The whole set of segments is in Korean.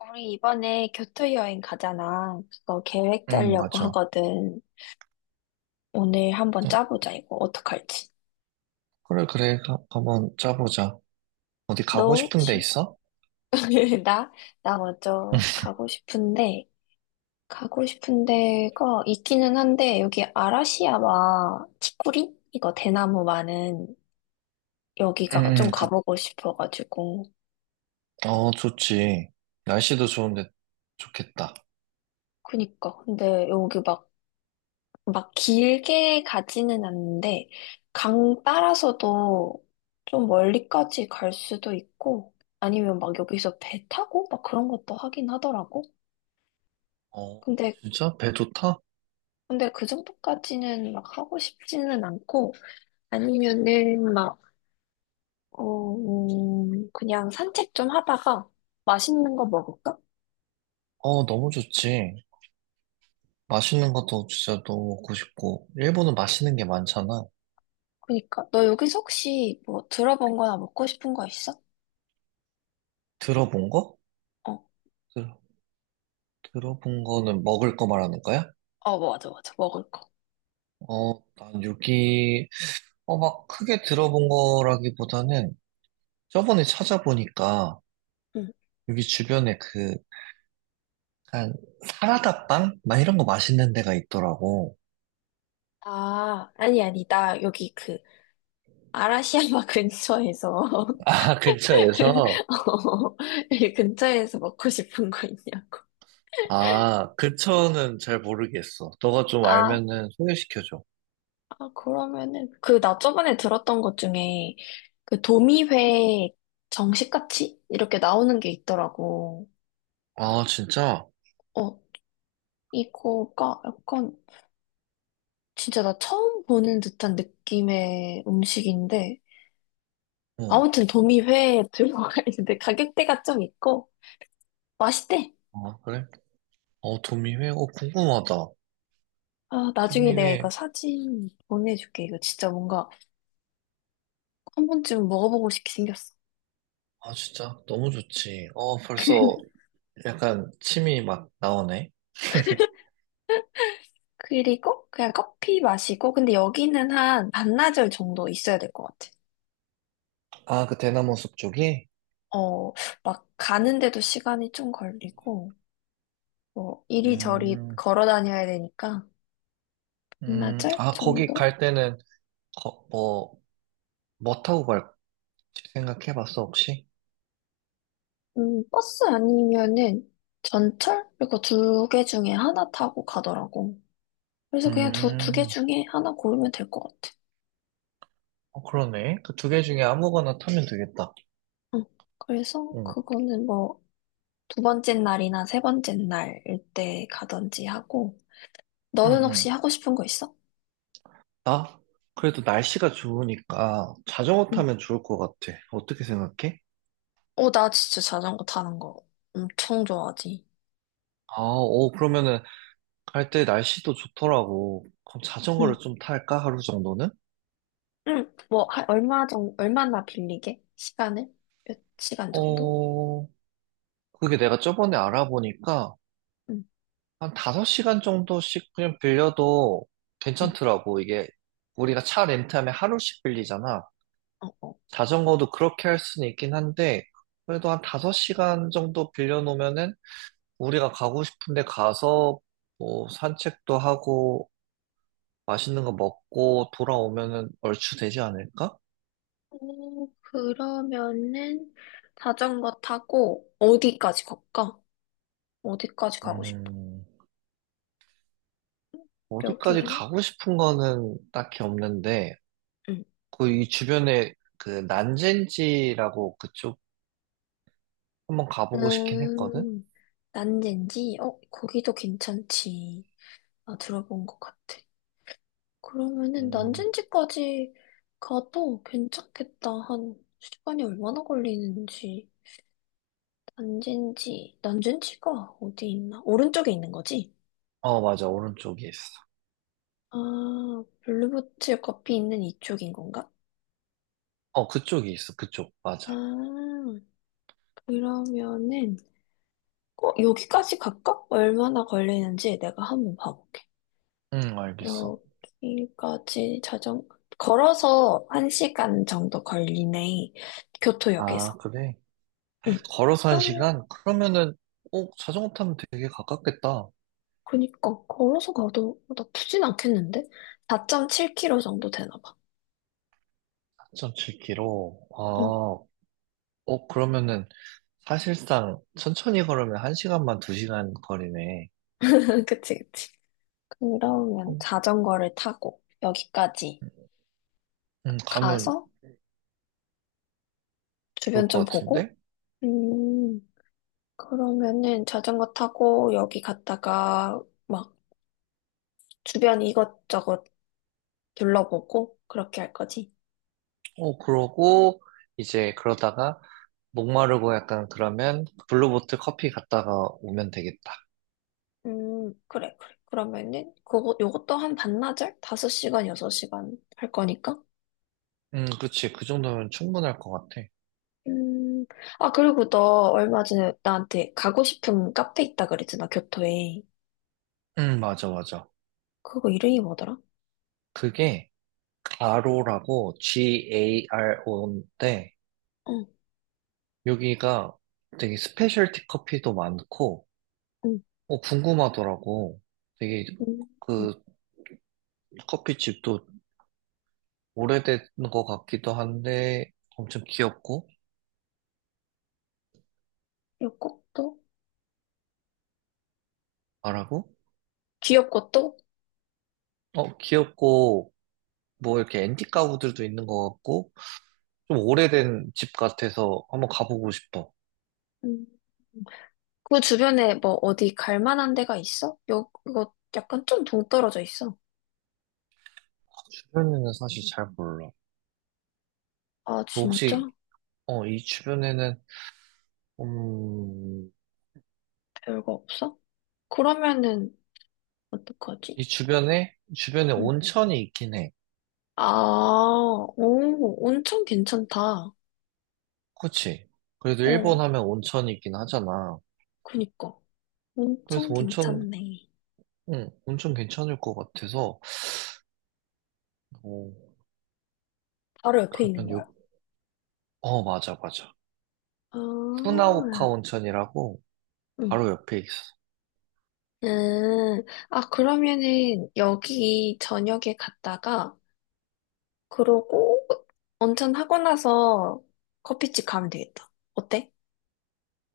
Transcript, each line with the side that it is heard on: left: 우리 이번에 교토 여행 가잖아. 그거 계획
right: 응,
left: 짜려고
right: 맞아.
left: 하거든. 오늘 한번
right: 어,
left: 짜보자, 이거. 어떡할지.
right: 그래, 그래. 한번 짜보자. 어디
left: 너
right: 가고 싶은 데
left: 혹시?
right: 있어?
left: 나? 나 먼저 가고 싶은데, 가고 싶은 데가 있기는 한데, 여기 아라시야마 치쿠리? 이거 대나무 많은 여기가
right: 응,
left: 좀
right: 응,
left: 가보고 싶어가지고.
right: 좋지. 날씨도 좋은데 좋겠다.
left: 그니까. 근데 여기 막 길게 가지는 않는데, 강 따라서도 좀 멀리까지 갈 수도 있고, 아니면 막 여기서 배 타고 막 그런 것도 하긴 하더라고.
right: 어,
left: 근데,
right: 진짜? 배 좋다?
left: 근데 그 정도까지는 막 하고 싶지는 않고, 아니면은 막, 어, 그냥 산책 좀 하다가 맛있는 거 먹을까?
right: 너무 좋지. 맛있는 것도 진짜 너무 먹고 싶고. 일본은 맛있는 게 많잖아.
left: 그니까, 너 여기서 혹시 뭐 들어본 거나 먹고 싶은 거 있어?
right: 들어본 거?
left: 어,
right: 들, 들어본 거는 먹을 거 말하는 거야?
left: 어, 맞아, 맞아. 먹을 거.
right: 난 여기, 막 크게 들어본 거라기보다는 저번에 찾아보니까
left: 응.
right: 여기 주변에 그 약간 사라다빵? 막 이런 거 맛있는 데가 있더라고.
left: 아, 아니, 아니, 나 여기 그 아라시야마 근처에서
right: 아, 근처에서?
left: 어, 이 근처에서 먹고 싶은 거 있냐고.
right: 아, 근처는 잘 모르겠어. 너가 좀
left: 아,
right: 알면은 소개시켜줘.
left: 아, 그러면은 그 나 저번에 들었던 것 중에 그 도미회 정식같이 이렇게 나오는 게 있더라고.
right: 아, 진짜?
left: 어, 이거가 약간 진짜 나 처음 보는 듯한 느낌의 음식인데
right: 어.
left: 아무튼 도미회에 들어가 있는데 가격대가 좀 있고 맛있대.
right: 아, 그래? 어, 도미회? 궁금하다.
left: 아, 나중에 내가
right: 도미회.
left: 이거 사진 보내줄게. 이거 진짜 뭔가 한 번쯤 먹어보고 싶게 생겼어.
right: 아, 진짜? 너무 좋지. 벌써 약간 침이 막 나오네.
left: 그리고 그냥 커피 마시고, 근데 여기는 한 반나절 정도 있어야 될 것 같아.
right: 아, 그 대나무 숲 쪽이?
left: 어, 막 가는데도 시간이 좀 걸리고, 뭐 이리저리
right: 음,
left: 걸어 다녀야 되니까 반나절
right: 거기
left: 정도?
right: 갈 때는, 거, 뭐, 뭐 타고 갈지 생각해봤어, 혹시?
left: 버스 아니면은 전철? 이거 두 개 중에 하나 타고 가더라고. 그래서 그냥 두 개
right: 음.
left: 중에 하나 고르면 될 것 같아.
right: 그러네. 그 2개 중에 아무거나 타면 되겠다.
left: 응. 그래서
right: 응,
left: 그거는 뭐 두 번째 날이나 세 번째 날일 때 가든지 하고,
right: 응,
left: 너는 혹시
right: 응.
left: 하고 싶은 거 있어?
right: 나? 그래도 날씨가 좋으니까 자전거
left: 응,
right: 타면 좋을 것 같아. 어떻게 생각해?
left: 어, 나 진짜 자전거 타는 거 엄청 좋아하지.
right: 그러면은 갈 때 날씨도 좋더라고. 그럼
left: 응.
right: 자전거를 좀 탈까? 하루 정도는?
left: 응, 뭐, 얼마 정, 얼마나 빌리게? 시간을? 몇 시간 정도?
right: 어, 그게 내가 저번에 알아보니까
left: 응,
right: 한 5시간 정도씩 그냥 빌려도
left: 응.
right: 괜찮더라고. 이게 우리가 차 렌트하면 하루씩 빌리잖아.
left: 어, 어.
right: 자전거도 그렇게 할 수는 있긴 한데, 그래도 한 5시간 정도 빌려놓으면은 우리가 가고 싶은데 가서 뭐 산책도 하고 맛있는 거 먹고 돌아오면은 얼추 되지 않을까?
left: 오 그러면은 자전거 타고 어디까지 갈까? 어디까지 가고 싶어?
right: 음, 어디까지
left: 여기,
right: 가고 싶은 거는 딱히 없는데,
left: 응.
right: 그 이 주변에 그 난젠지라고 그쪽 한번 가보고 싶긴 했거든?
left: 음, 난젠지? 어, 거기도 괜찮지. 나 들어본 것 같아. 그러면은
right: 음,
left: 난전지까지 가도 괜찮겠다. 한 시간이 얼마나 걸리는지. 난젠지, 난젠지가 어디 있나? 오른쪽에 있는 거지?
right: 맞아. 오른쪽에 있어.
left: 아, 블루보틀 커피 있는 이쪽인 건가?
right: 그쪽이 있어. 그쪽. 맞아.
left: 아, 그러면은, 어, 여기까지 갈까? 얼마나 걸리는지 내가 한번 봐볼게.
right: 응, 알겠어.
left: 여기까지 걸어서 1시간 정도 걸리네.
right: 아,
left: 교토역에서.
right: 그래.
left: 응.
right: 걸어서 한
left: 그럼
right: 시간? 그러면은, 자전거 타면 되게 가깝겠다.
left: 그니까 걸어서 가도 나쁘진 않겠는데? 4.7km 정도 되나 봐.
right: 4.7km.
left: 어,
right: 그러면은, 사실상, 천천히 걸으면 한시간만두시간 거리네.
left: 그치, 그치. 그러면
right: 음,
left: 자전거를 타고 여기까지
right: 가면
left: 가서
right: 좋을
left: 주변 좀
right: 것
left: 보고,
right: 같은데?
left: 음, 그러면은 자전거 타고 여기 갔다가 막 주변 이것저것 둘러보고 그렇게 할 거지.
right: 그러고, 이제, 그러다가, 목마르고 약간 그러면, 블루보틀 커피 갔다가 오면 되겠다.
left: 그래, 그래. 그러면은 그거, 요것도 한 반나절? 5시간, 6시간 할 거니까?
right: 그치. 그 정도면 충분할 것 같아.
left: 음, 아, 그리고 너 얼마 전에 나한테 가고 싶은 카페 있다 그랬잖아, 교토에.
right: 맞아, 맞아.
left: 그거 이름이 뭐더라?
right: 그게, 가로라고, G-A-R-O인데,
left: 응,
right: 여기가 되게 스페셜티 커피도 많고,
left: 응,
right: 궁금하더라고. 되게
left: 응.
right: 그 커피집도 오래된 것 같기도 한데, 엄청 귀엽고,
left: 귀엽고 또?
right: 말하고,
left: 귀엽고 또?
right: 귀엽고, 뭐 이렇게 앤틱 가구들도 있는 것 같고, 좀 오래된 집 같아서 한번 가보고 싶어.
left: 음. 그 주변에 뭐 어디 갈 만한 데가 있어? 요, 이거 약간 좀 동떨어져 있어.
right: 주변에는 사실 잘 몰라.
left: 아,
right: 너 혹시,
left: 진짜?
right: 이 주변에는, 음,
left: 별거 없어? 그러면은,
right: 이
left: 어떡하지?
right: 주변에, 주변에
left: 응.
right: 온천이 있긴 해.
left: 아, 오, 온천 괜찮다.
right: 그치. 그래도 일본
left: 어,
right: 하면 온천이긴 하잖아.
left: 그니까.
right: 그래서
left: 온천
right: 온천,
left: 괜찮네.
right: 응, 온천 괜찮을 것 같아서. 어,
left: 바로 옆에 있는
right: 그러면
left: 거야?
right: 맞아, 맞아.
left: 아,
right: 후나오카 온천이라고
left: 음.
right: 바로 옆에 있어.
left: 음, 아, 그러면은 여기 저녁에 갔다가, 그러고 온천하고 나서 커피집 가면 되겠다. 어때?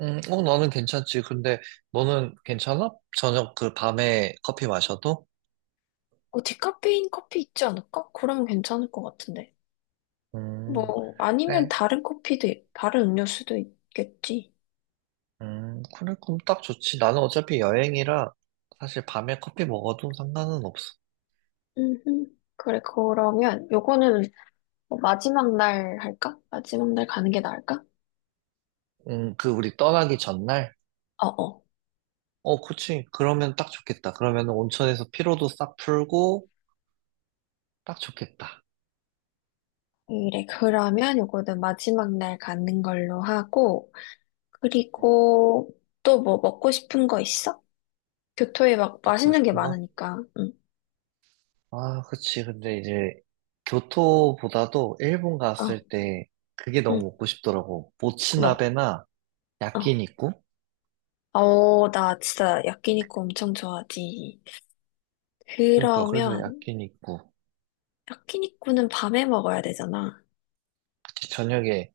right: 응, 나는 괜찮지. 근데 너는 괜찮아? 저녁 그 밤에 커피 마셔도?
left: 어, 디카페인 커피 있지 않을까? 그러면 괜찮을 것 같은데.
right: 음,
left: 뭐, 아니면
right: 그래.
left: 다른 커피도, 다른 음료수도 있겠지.
right: 그래, 그럼 딱 좋지. 나는 어차피 여행이라 사실 밤에 커피 먹어도 상관은 없어.
left: 음, 그래, 그러면 요거는 뭐 마지막 날 할까? 마지막 날 가는 게 나을까?
right: 그 우리 떠나기 전날?
left: 어어.
right: 그치. 그러면 딱 좋겠다. 그러면 온천에서 피로도 싹 풀고, 딱 좋겠다.
left: 그래, 그러면 요거는 마지막 날 가는 걸로 하고, 그리고 또 뭐 먹고 싶은 거 있어? 교토에 막
right: 먹고
left: 맛있는 게
right: 싶은 거?
left: 많으니까. 응.
right: 아, 그치. 근데 이제, 교토보다도 일본 갔을
left: 어,
right: 때, 그게 너무
left: 응.
right: 먹고 싶더라고.
left: 뭐.
right: 모츠나베나
left: 어.
right: 야끼니쿠?
left: 어, 나 진짜 야끼니쿠 엄청 좋아하지.
right: 그러니까, 그래서
left: 그러면
right: 야끼니쿠.
left: 야끼니쿠는 밤에 먹어야 되잖아.
right: 그치. 저녁에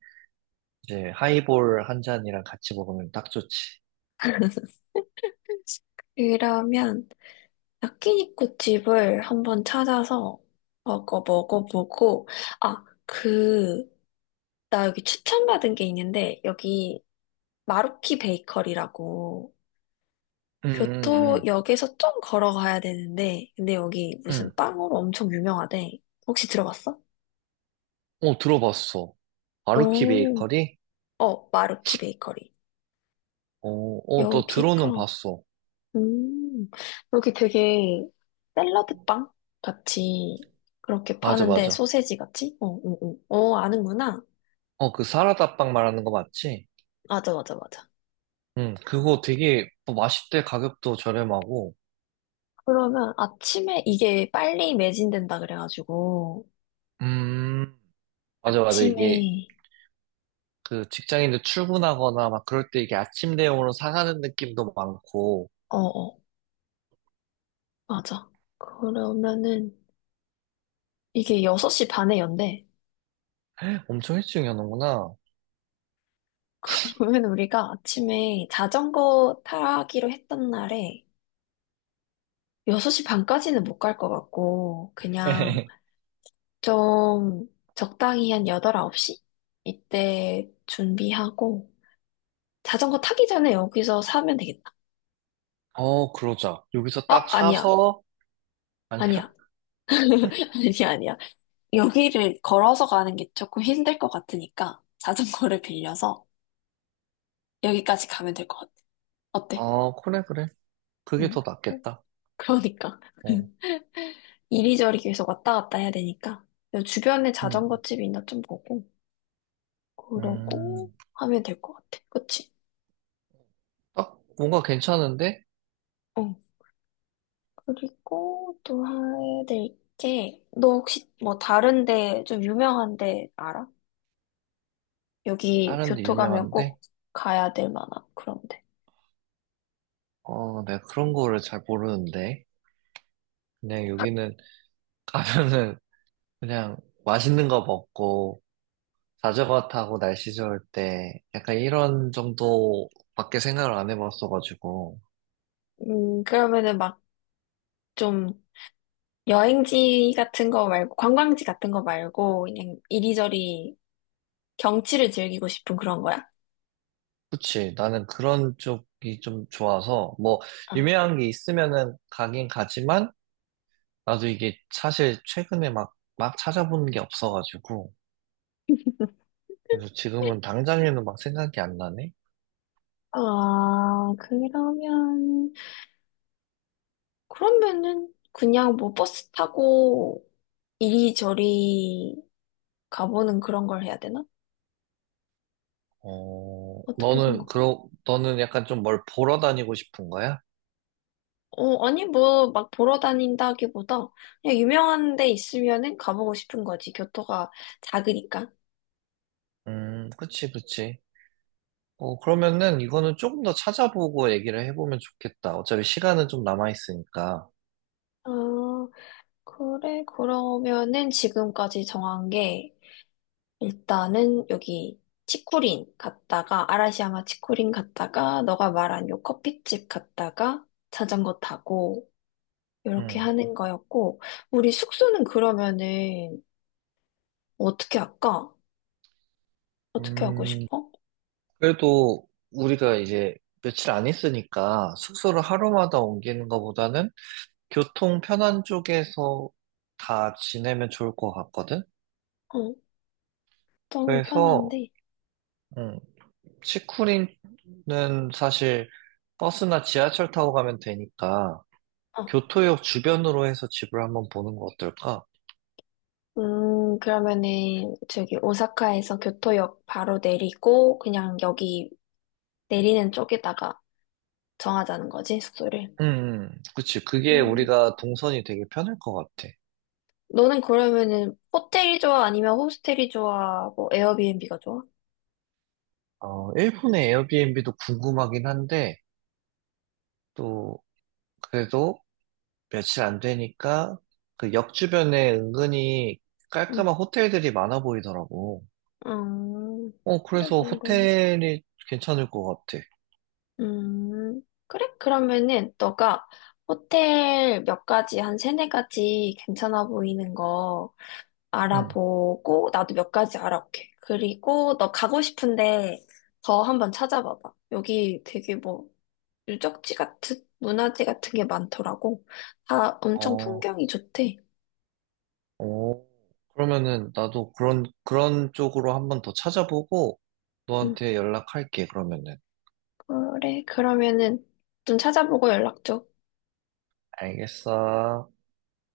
right: 이제 하이볼 한 잔이랑 같이 먹으면 딱 좋지.
left: 그러면 야끼니쿠 집을 한번 찾아서 먹어보고 아, 그 나 여기 추천받은 게 있는데 여기 마루키 베이커리라고
right: 응, 응, 응,
left: 교토역에서 좀 걸어가야 되는데, 근데 여기
right: 응.
left: 무슨 빵으로 엄청 유명하대. 혹시 들어봤어?
right: 어, 들어봤어. 아루키
left: 오,
right: 베이커리?
left: 어, 마루키 베이커리.
right: 어, 어, 너
left: 여기가,
right: 들어는 봤어.
left: 음, 여기 되게 샐러드 빵 같이 그렇게
right: 맞아,
left: 파는데,
right: 맞아.
left: 소세지 같이? 어, 어, 어. 어, 아는구나.
right: 그 사라다빵 말하는 거 맞지?
left: 맞아, 맞아, 맞아.
right: 응, 그거 되게 뭐 맛있대 가격도 저렴하고.
left: 그러면 아침에 이게 빨리 매진된다 그래가지고,
right: 음, 맞아, 맞아. 이게
left: 아침에,
right: 그 직장인들 출근하거나 막 그럴 때 이게 아침 대용으로 사가는 느낌도 많고
left: 어, 어, 맞아. 그러면은, 이게 6시 반에 연대.
right: 엄청 일찍 여는구나.
left: 그러면 우리가 아침에 자전거 타기로 했던 날에 6시 반까지는 못 갈 것 같고, 그냥 좀 적당히 한 8, 9시? 이때 준비하고, 자전거 타기 전에 여기서 사면 되겠다.
right: 그러자. 여기서
left: 어,
right: 딱
left: 아니야.
right: 사서, 아니야?
left: 아니야. 아니야, 아니야. 여기를 걸어서 가는 게 조금 힘들 것 같으니까, 자전거를 빌려서 여기까지 가면 될 것 같아. 어때?
right: 어, 그래, 그래. 그게
left: 응.
right: 더 낫겠다.
left: 그러니까.
right: 어,
left: 이리저리 계속 왔다 갔다 해야 되니까 주변에 자전거
right: 음,
left: 집이 있나 좀 보고 그러고
right: 음.
left: 하면 될 것 같아. 그치?
right: 딱 뭔가 괜찮은데?
left: 어. 그리고 또 해야 될 게, 너 혹시 뭐 다른 데 좀 유명한 데 알아? 여기
right: 다른데
left: 교토 가면
right: 유명한데?
left: 꼭 가야 될 만한 그런 데.
right: 내가 그런 거를 잘 모르는데. 그냥 여기는 가면은 그냥 맛있는 거 먹고 자전거 타고 날씨 좋을 때 약간 이런 정도밖에 생각을 안 해봤어가지고
left: 그러면은 막 좀 여행지 같은 거 말고 관광지 같은 거 말고 그냥 이리저리 경치를 즐기고 싶은 그런 거야.
right: 그치 나는 그런 쪽이 좀 좋아서 뭐
left: 어.
right: 유명한 게 있으면은 가긴 가지만 나도 이게 사실 최근에 막 찾아보는 게 없어가지고 그래서 지금은 당장에는 막 생각이 안 나네.
left: 아, 그러면 그러면은 그냥 뭐 버스 타고 이리저리 가보는 그런 걸 해야 되나? 어떻게
right: 너는
left: 생각해?
right: 그러 너는 약간 좀 뭘 보러 다니고 싶은 거야?
left: 어, 아니 뭐 막 보러 다닌다기보다 그냥 유명한 데 있으면은 가보고 싶은 거지. 교토가 작으니까.
right: 그치 그치. 그러면은 이거는 조금 더 찾아보고 얘기를 해보면 좋겠다. 어차피 시간은 좀 남아있으니까.
left: 아, 그래. 그러면은 지금까지 정한 게 일단은 여기 치코린 갔다가 아라시야마 치코린 갔다가 너가 말한 요 커피집 갔다가 자전거 타고 이렇게
right: 음.
left: 하는 거였고, 우리 숙소는 그러면은 어떻게 할까? 어떻게 하고
right: 음,
left: 싶어?
right: 그래도 우리가 이제 며칠 안 있으니까 숙소를 하루마다 옮기는 것보다는 교통 편한 쪽에서 다 지내면 좋을 것 같거든?
left: 어, 너무
right: 그래서,
left: 편한데.
right: 음, 치쿠리는 사실 버스나 지하철 타고 가면 되니까
left: 어,
right: 교토역 주변으로 해서 집을 한번 보는 거 어떨까?
left: 그러면은 저기 오사카에서 교토역 바로 내리고 그냥 여기 내리는 쪽에다가 정하자는 거지, 숙소를.
right: 그치. 그게
left: 음,
right: 우리가 동선이 되게 편할 것 같아.
left: 너는 그러면은 호텔이 좋아? 아니면 호스텔이 좋아? 뭐 에어비앤비가 좋아?
right: 일본의 에어비앤비도 궁금하긴 한데, 또, 그래도 며칠 안 되니까, 그 역 주변에 은근히
left: 응.
right: 깔끔한 호텔들이 많아 보이더라고.
left: 음, 그래,
right: 그래서
left: 그럼.
right: 호텔이 괜찮을 것 같아.
left: 그래? 그러면은 너가 호텔 몇 가지, 한 세네 가지 괜찮아 보이는 거
right: 응.
left: 알아보고 나도 몇 가지 알아볼게. 그리고 너 가고 싶은데 더 한번 찾아봐봐. 여기 되게 뭐 유적지 같은, 문화재 같은 게 많더라고. 다 엄청
right: 어,
left: 풍경이 좋대.
right: 어. 그러면은 나도 그런 쪽으로 한번 더 찾아보고,
left: 응,
right: 너한테 연락할게, 그러면은.
left: 그래. 그러면은 좀 찾아보고 연락 줘.
right: 알겠어.